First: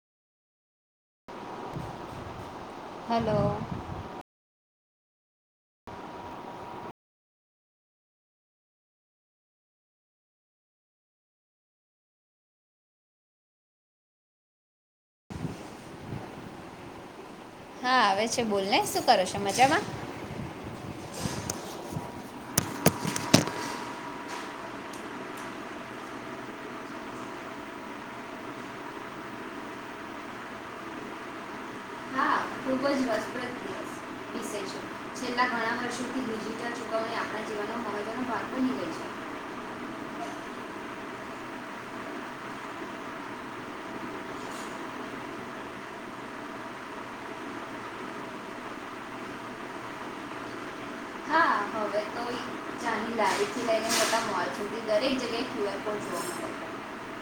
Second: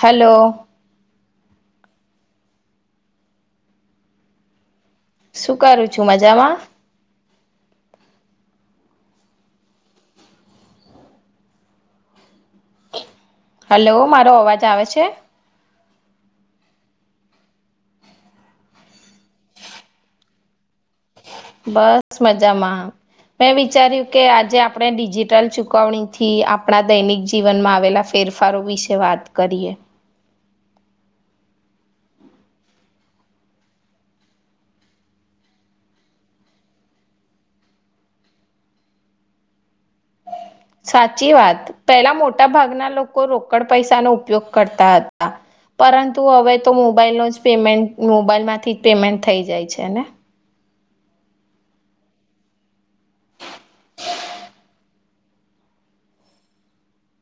Hello hello શું કરું છું મજામાં હલો મારો અવાજ આવે છે હા આવે છે બોલને શું કરો છો મજામાં બસ મજામાં મેં વિચાર્યું કે આજે આપણે ડિજિટલ ચુકવણીથી આપણા દૈનિક જીવનમાં આવેલા ફેરફારો વિશે વાત કરીએ ખુબ જ રસપ્રદ દિવસ વિષય છે છેલ્લા ઘણા વર્ષોથી વાતો નીે છે સાચી વાત પેલા મોટા ભાગના લોકો રોકડ પૈસાનોો ઉપયોગ કરતા હતા પરંતુ હવે તો મોબાઈલ ન જ પેમેન્ટ મોબાઈલ માંથી જ પેમેન્ટ થઈ જાય છે ને હા થી દરેક જગ્યાએ જોવા મળ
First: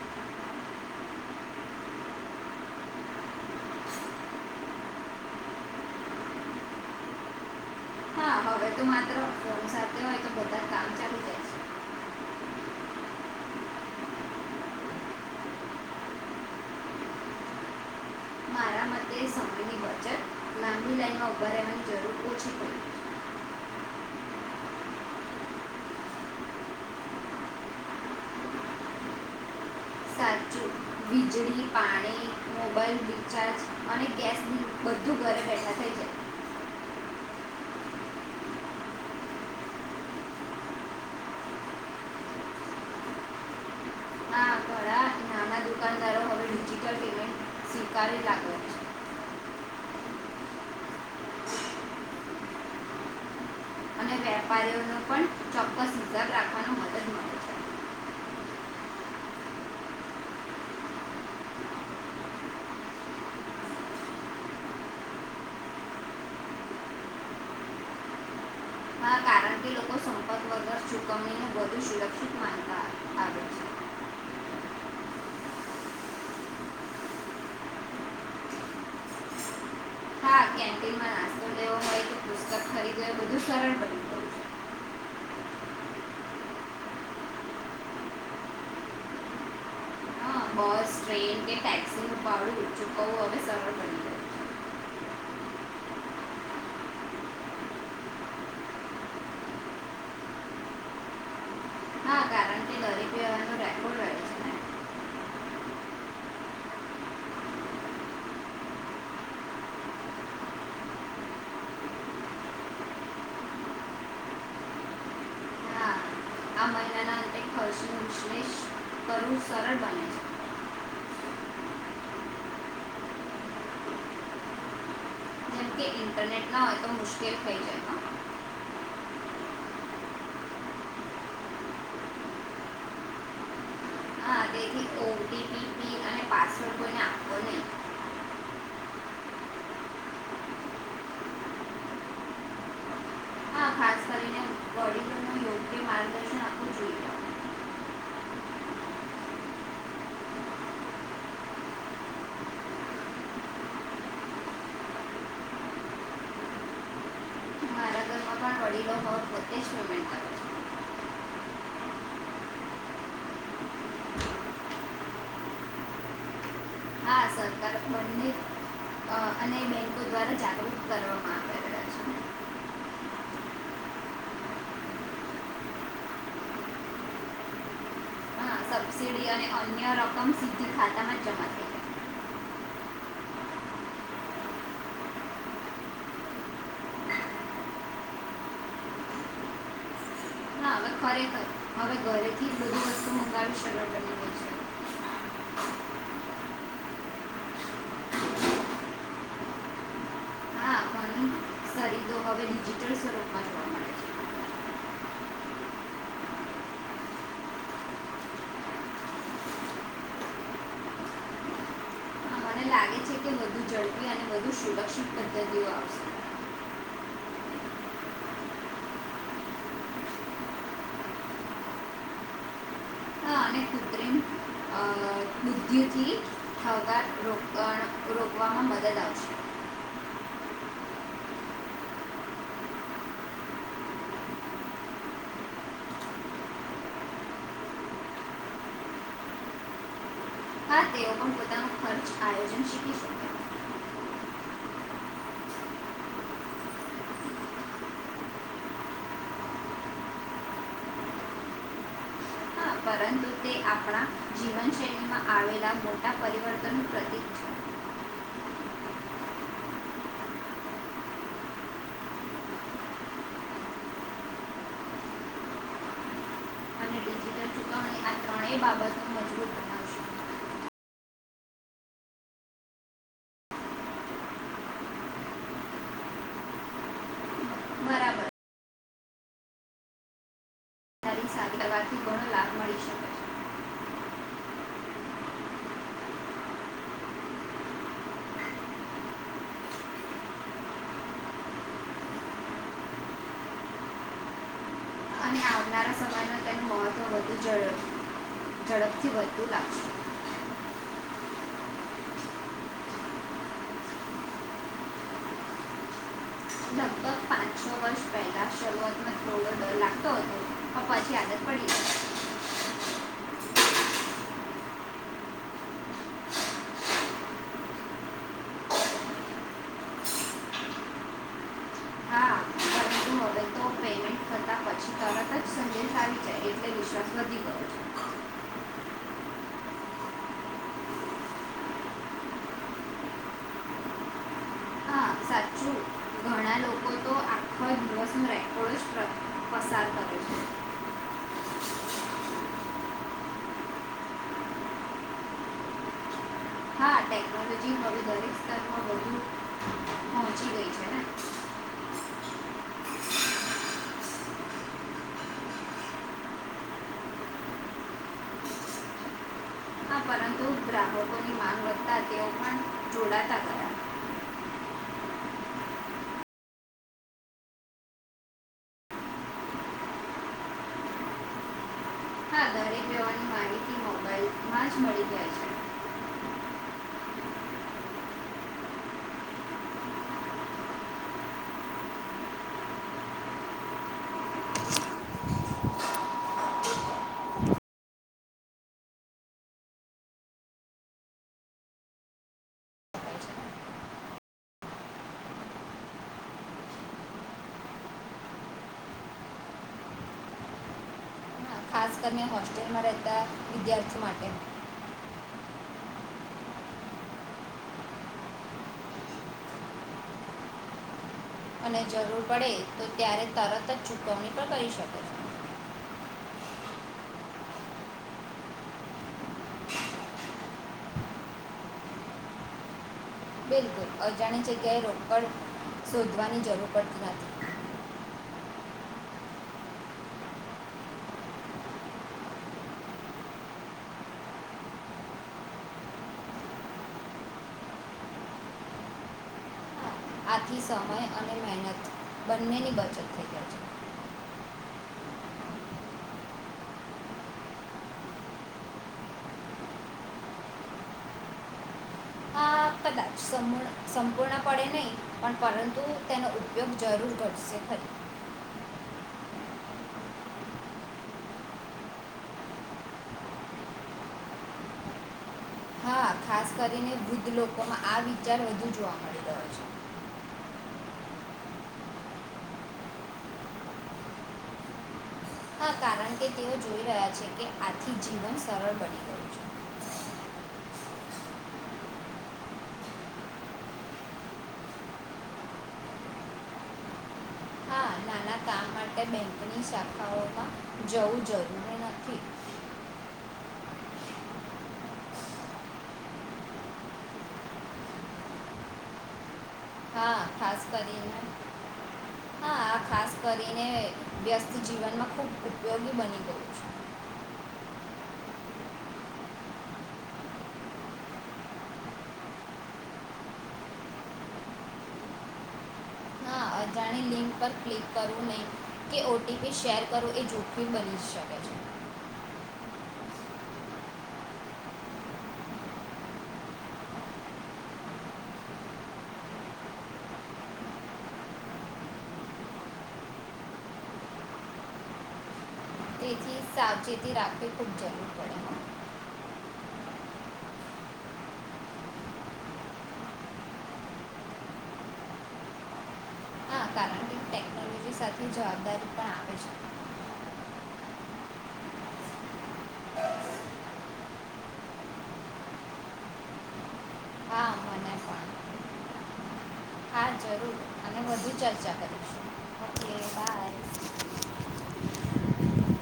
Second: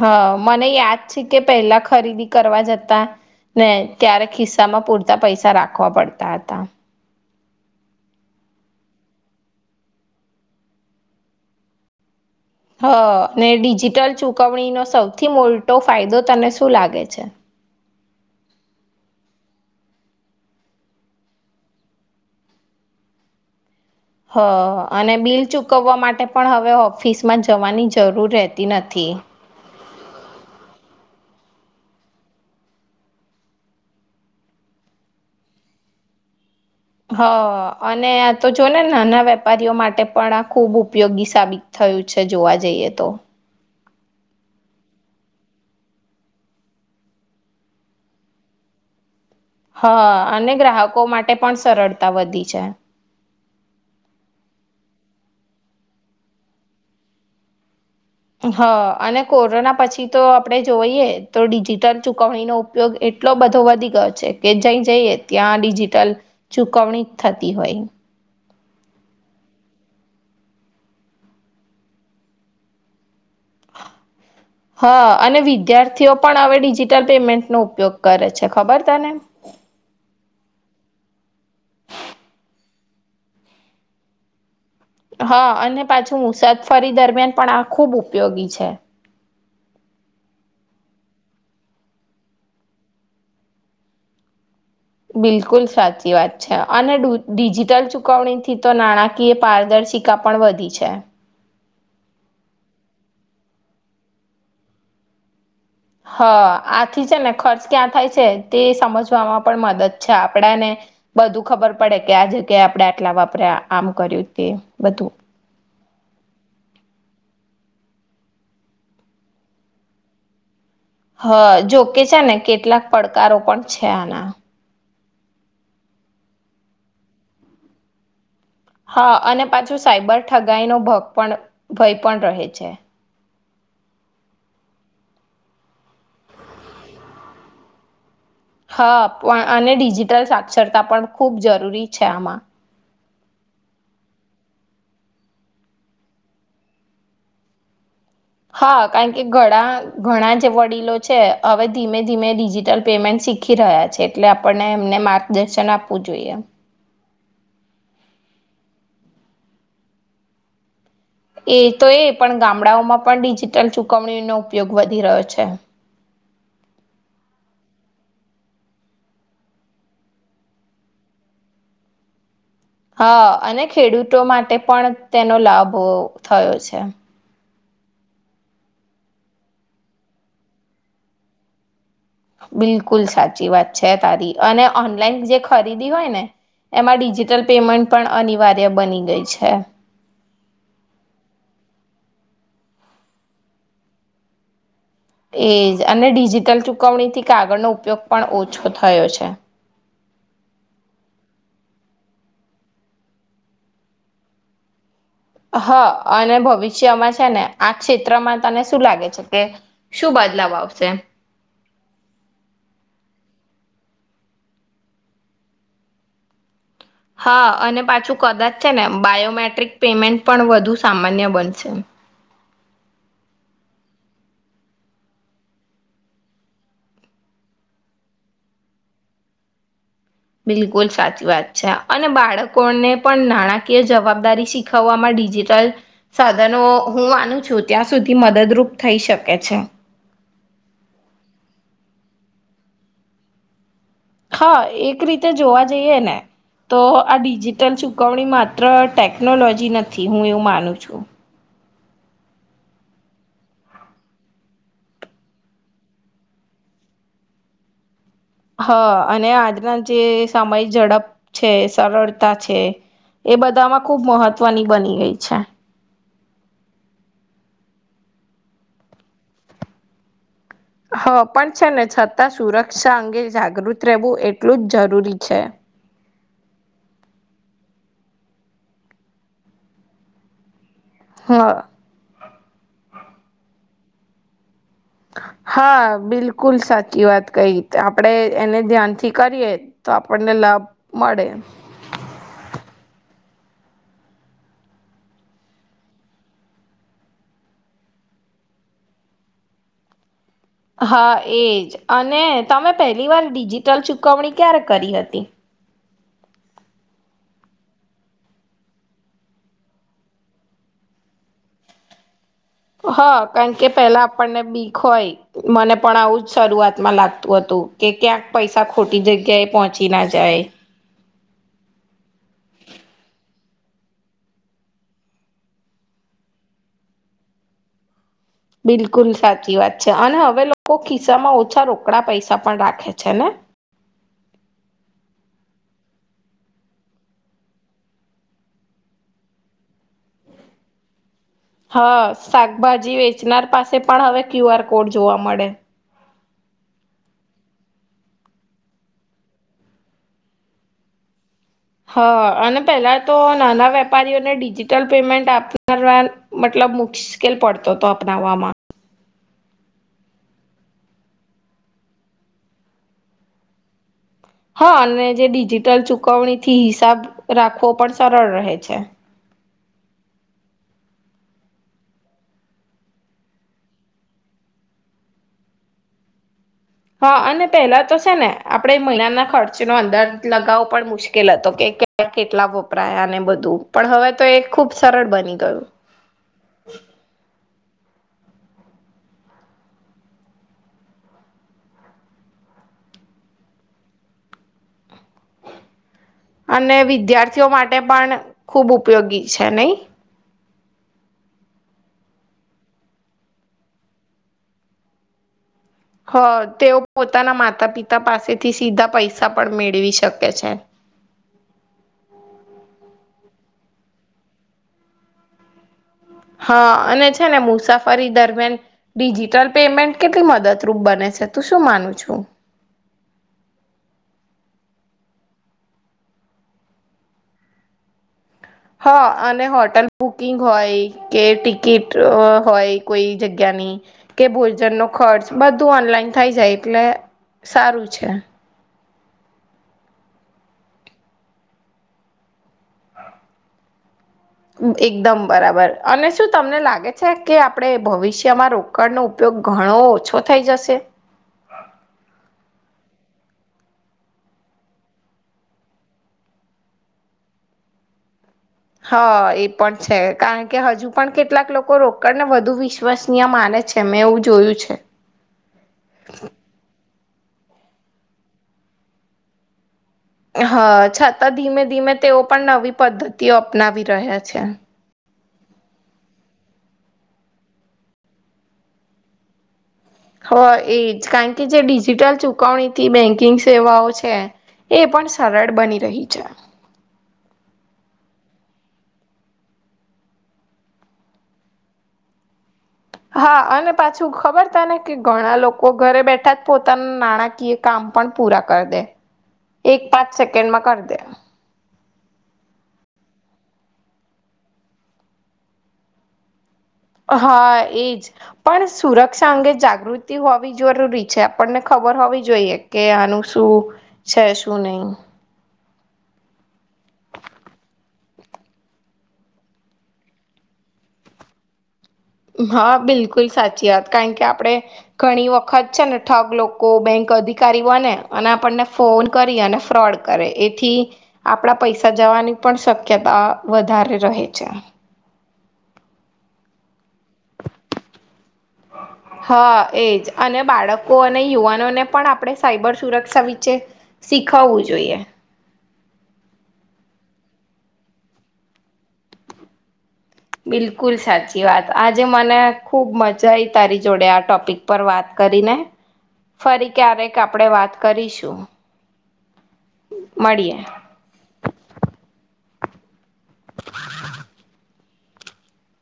હા મને યાદ છે કે પહેલા ખરીદી કરવા જતા ને ત્યારે ખિસ્સા માં પૂરતા પૈસા રાખવા પડતા હતા હા હવે તો માત્ર ફોન સાથે હોય તો બધા કામ ચાલુ જાય છે હ ને ડિજિટલ ચુકવણીનો સૌથી મોટો ફાયદો તને શું લાગે છે મારા મતે આ ઉંમરે હવે જરૂર ઓછી પડે છે હ અને બિલ ચુકવવા માટે પણ હવે ઓફિસમાં જવાની જરૂર રહેતી નથી વીજળી પાણી મોબાઈલ રીચાર્જ અને ગેસ બધું ઘરે બેઠા થઈ છે હ અને આ તો જો ને નાના વેપારીઓ માટે પણ આ ખૂબ ઉપયોગી સાબિત થયું છે જોવા જઈએ તો આ ઘણા નાના દુકાનદારો હવે ડિજિટલ પેમેન્ટ સ્વીકારી લાગો હા અને ગ્રાહકો માટે પણ સરળતા વધી છે વેપારીઓ ન પણ ચોક્કસ હિસાબ રાખવાનો મદદ મળે છે હા અને કોરોના પછી તો આપણે જોઈએ તો ડિજિટલ ચુકવણીનો ઉપયોગ એટલો બધો વધી ગયો છે કે જ જઈએ ત્યાં ડિજિટલ ચુકવણી જ થતી હોય કારણ કે લોકો સંપર્ક વગર ચૂકવણીને વધુ સુરક્ષિત માનતા આવે છે હા અને વિદ્યાર્થીઓ પણ હવે ડિજિટલ પેમેન્ટનોો ઉપયોગ કરે છે ખબર તને કેન્ટિન માં નાસ્તો ને ખા ખરી જ બધું સરળ બની ગયું છે હા અને પાછું મુસાદફરી દરમિયાન પણ આ ખૂબ ઉપયોગી છે હ બસ ને ટેક્સી નું ભાડું ચૂકવવું સરળ બન્યું છે બિલકુલ સાચી વાત છે અને ડિજિટલ ચુકવણીથી તો નાણાકીય પારદર્શિકા પણ વધી છે હા કારણ કે દરેક વ્યવહારનો રેકોર્ડ રહે છે ને હા આથી છે ને ખર્ચ ક્યાં થાય છે તે સમજવામાં પણ મદદ છે આપડાને બધું ખબર પડે કે આ જગ્યાએ આપણે આટલા વાપરા્યા આમ કર્યું તે બધું હશું વિશલેષ કરવું સરળ બને છે હા જોકે છેા ને કેટલાક પડકારો પણ છે આના છે જેમ કે ઇન્ટરનેટ ના હોય તો મુશ્કેલ થઈ જાય હા અને પાછું સાઈબર ઠગાઈ નો ભ પણ ભય પણ રહે છે ઓ ટી પી અને પાસવર્ડ કોઈને આપો નહી હા પણ અને ડિજિટલ સાક્ષરતા પણ ખૂબ જરૂરી છે આમાં હા ખાસ કરીને બડી ન યોગ્ય માર્ગદર્શન આપવું જોઈએ હા કારણ કે ઘણા ઘણા જે વડીલો છે હવે ધીમે ધીમે ડિજિટલ પેમેન્ટ શીખી રહ્યા છે એટલે આપણને એમને માર્ગદર્શન આપવું જોઈએ મારા ઘરમાં પણ વડીલો પણ પોતે જ પેમેન્ટ આપે છે એ તો એ પણ ગામડાઓમાં પણ ડિજિટલ ચુકવણીનો ઉપયોગ વધી રહ્યો છે છે હા સરકાર બને અને બેંકો દ્વારા જાગૃત કરવામાં આવે રહ્યા છે હા અને ખેડૂતો માટે પણ તેનો લાભ થયો છે હા સબસિડી અને અન્ય રકમ સીધી ખાતામાં જમા થઈ બિલકુલ સાચી વાત છે તારી અને ઓનલાઈન જે ખરીદી હોય ને એમાં ડિજિટલ પેમેન્ટ પણ અનિવાર્ય બની ગઈ છે હા હવે ખરેખર હવે ઘરેથી બધી વસ્તુ મંગાવી સરળ બની ગય છે. એજ અને ડિજિટલ ચુકવણીથી કાગળનો ઉપયોગ પણ ઓછો થયો છે. તો હવે ડિજિટલ સ્વરૂપમાં જોવા મળે છે. હા અને ભવિષ્યમાં છે ને આ ક્ષેત્રમાં તને શું લાગે છે કે શું બદલાવ આવશે હા, મને લાગે છે કે વધુ ઝડપી અને વધુ સુરક્ષિત પદ્ધતિઓ આવશે હા અને પાછું કદાચ છે ને બાયોમેટ્રિક પેમેન્ટ પણ વધુ સામાન્ય બનશે અને કૃત્રિમ અ બુદ્વિથી થતા રોકણ રોકવામાં મદદ આવશે બિલકુલ સાચી વાત છે અને બાળકોને પણ નાણાકીય જવાબદારી શીખવવામાં ડિજિટલ સાધનો હું માનું છું ત્યાં સુધી મદદરૂપ થઈ શકે છે. હા તેઓ પણ પોતાનું ખર્ચ આયોજન શીખી શકે હા એક રીતે જોવા જઈએ ને તો આ ડિજિટલ ચુકવણી માત્ર ટેકનોલોજી નથી હું એવું માનું છું. હા પરંતુ તે આપણા જીવનશૈલીમાં આવેલા મોટા પરિવર્તનનું પ્રતીક છે. હા અને આજના જે સમય ઝડપ છે સરળતા છે એ બધામાં ખુબ મહત્વની બની ગઈ છે. અને ડિજિટલ ચૂકવણી આ ત્રણેય બાબત મજબૂત બનાવશે હ પણ છે ને છતાં સુરક્ષા અંગે જાગૃત રહેવું એટલું જ જરૂરી છે. બરાબર તારી સાથે હા કરવાથી ઘણો લાભ મળી શકે છે હા બિલકુલ સાચી વાત કહી આપડે એને ધ્યાનથી કરીએ તો આપણને લાભ મળે અને આવનારા સમયમાં તેનું મહત્ત્વ વધુપ ઝડપથી વધુ લાગશે હા એજ અને તમે પહેલી વાર ડિજિટલ ચુકવણી ક્યારે કરી હતી લગભગ પાંચ છ વર્ષ પહેલાં શરૂઆતમાં થોડો ડર લાગતો હતો પણ પછી આદત પડી ગઈ હા કારણ કે પેલા આપણને બીક હોય મને પણ આવું જ શરૂઆતમાં લાગતું હતું કે ક્યાંક પૈસા ખોટી જગ્યા એ પહોંચી ના જાય હા પરંતુ હવે તો પેમેન્ટ કરતાં પછી તરત જ સંદેશ આવી જાય એટલે વિશ્વાસ વધી ગયો બિલકુલ સાચી વાત છે અને હવે લોકો ખિસ્સામાં ઓછા રોકડા પૈસા પણ રાખે છે ને હા સાચું ઘણા લોકો તો આખો દિવસનો રેકોર્ડ જ પ્ર- પસાર કરે છે હા શાકભાજી વેચનાર પાસે પણ હવે ક્યુ આર કોડ જોવા મળે હા ટેકનોલોજી હવે દરેક સ્તરમાં બધું હા અને પેલા તો નાના વેપારીઓને ડિજિટલ પેમેન્ટ આપનારવા મતલબ મુશ્કેલ પડતો હતો અપનાવવામાં હા પરંતુ ગ્રાહકોની માંગ વધતા તેઓ પણ જોડાતા ખરા હા અને જે ડિજિટલ ચુકવણીથી હિસાબ રાખવો પણ સરળ રહે છે. હા આજ મળી જાય છે. હ અને પેલા તો છે ને આપણે મહિનાના ખર્ચનો અંદાજ લગાવો પણ મુશ્કેલ હતો કે કેટલા વપરાયાને બધું પણ હવે તો એ ખુબ સરળ બની ગયું. અને વિદ્યાર્થીઓ માટે પણ ખુબ ઉપયોગી છે નઈ હા ખાસ કરીને હોસ્ટેલમાં રહેતા વિદ્યાર્થીઓ માટે હ તેઓ પોતાના માતા પિતા પાસેથી સીધા પૈસા પણ મેળવી શકે છે. અને જરૂર પડે તો ત્યારે તરત જ ચુકવણી પણ કરી શકે છે. હા અને છે ને મુસાફરી દરમિયાન ડિજિટલ પેમેન્ટ કેટલી મદદરૂપ બને છે તું શું માનું છું. બિલકુલ અજાણી જગ્યાએ રોકડ શોધવાની જરૂર પડતી નથી. હા અને હોટલ બુકિંગ હોય કે ટિકિટ હોય કોઈ જગ્યાની કે ભોજનનો ખર્ચ બધું ઓનલાઈન થઈ જાય એટલે સારું છે. આથી સમય અને મહેનત બંનેની બચત થઈ જાય છે. એકદમ બરાબર અને શું તમને લાગે છે કે આપણેે ભવિષ્યમાં રોકડનો ઉપયોગ ઘણો ઓછો થઇ જશે આ કદાચ સમૂળ સંપૂર્ણ પડે નહી પણ પરંતુ તેનો ઉપયોગ જરૂર કરશે ખરી હા એ પણ છે કારણ કે હજુ પણ કેટલાક લોકો રોકડને વધુ વિશ્વસનીય માને છે મેં એવું જોયું છે. હા ખાસ કરીને વુદ્ધ લોકોમાં આ વિચાર વધુ જોવા મળી રહ્યો છે. હા છતાં ધીમે ધીમે તેઓ પણ નવી પદ્ધતિઓ અપનાવી રહ્યા છે. હા કારણ કે તેઓ જોઈ રહ્યા છે કે આથી જીવન સરળ બની ગયું છે. હ એ જ કારણ કે જે ડિજિટલ ચુકવણીથી બેન્કિંગ સેવાઓ છે એ પણ સરળ બની રહી છે. આ માટે બેંકની શાખાઓમાં જવું જરૂરી નથી. હા અને પાછું ખબર તને કે ઘણા લોકો ઘરે બેઠા જ પોતાના નાણાકીય કામ પણ પૂરા કરી દે એક પાંચ હા ખાસ સેકન્ડમાં કરી દે કરીને હા આ ખાસ કરીને વ્યસ્ત જીવનમાં ખૂબ ઉપયોગી બની ગયુ છે. હા એજ પણ સુરક્ષા અંગે જાગૃતિ હોવી જરૂરી છે આપણને ખબર હોવી જોઈએ કે આનું શું છે શું નય હા અજાણી લિંક પર ક્લિક કરવું નહીં કે ઓટીપી શેર કરો એ જોખિમ બની શકે છે. હા બિલકુલ સાચી વાત કારણ કે આપડે ઘણી વખત છે ને ઠગ લોકો બેંક અધિકારીઓને અને આપણને ફોન કરી અને ફ્રોડ કરે એથી આપણા પૈસા જવાની પણ શક્યતા વધારે રહે છે. તેથી સાવચેત રાખવી ખૂબ જરૂર પડે હા એજ અને બાળકો અને યુવાનોને પણ આપણે સાઈબર સુરક્ષા વિચે શીખવવું જોઈએ હા કારણ કે ટેકનોલોજી સાથે જવાબદારી પણ આવે છે બિલકુલ સાચી વાત આજે મને ખુબ મજા આઈ તારી જોડે આ ટોપિક પર વાત કરીને ફરી ક્યારેક હા આપણેે વાત મને પણ કરીશું હા જરૂર મળીએ. અને વધુ ચર્ચા કરીશું ઓકે બાય [inaudible]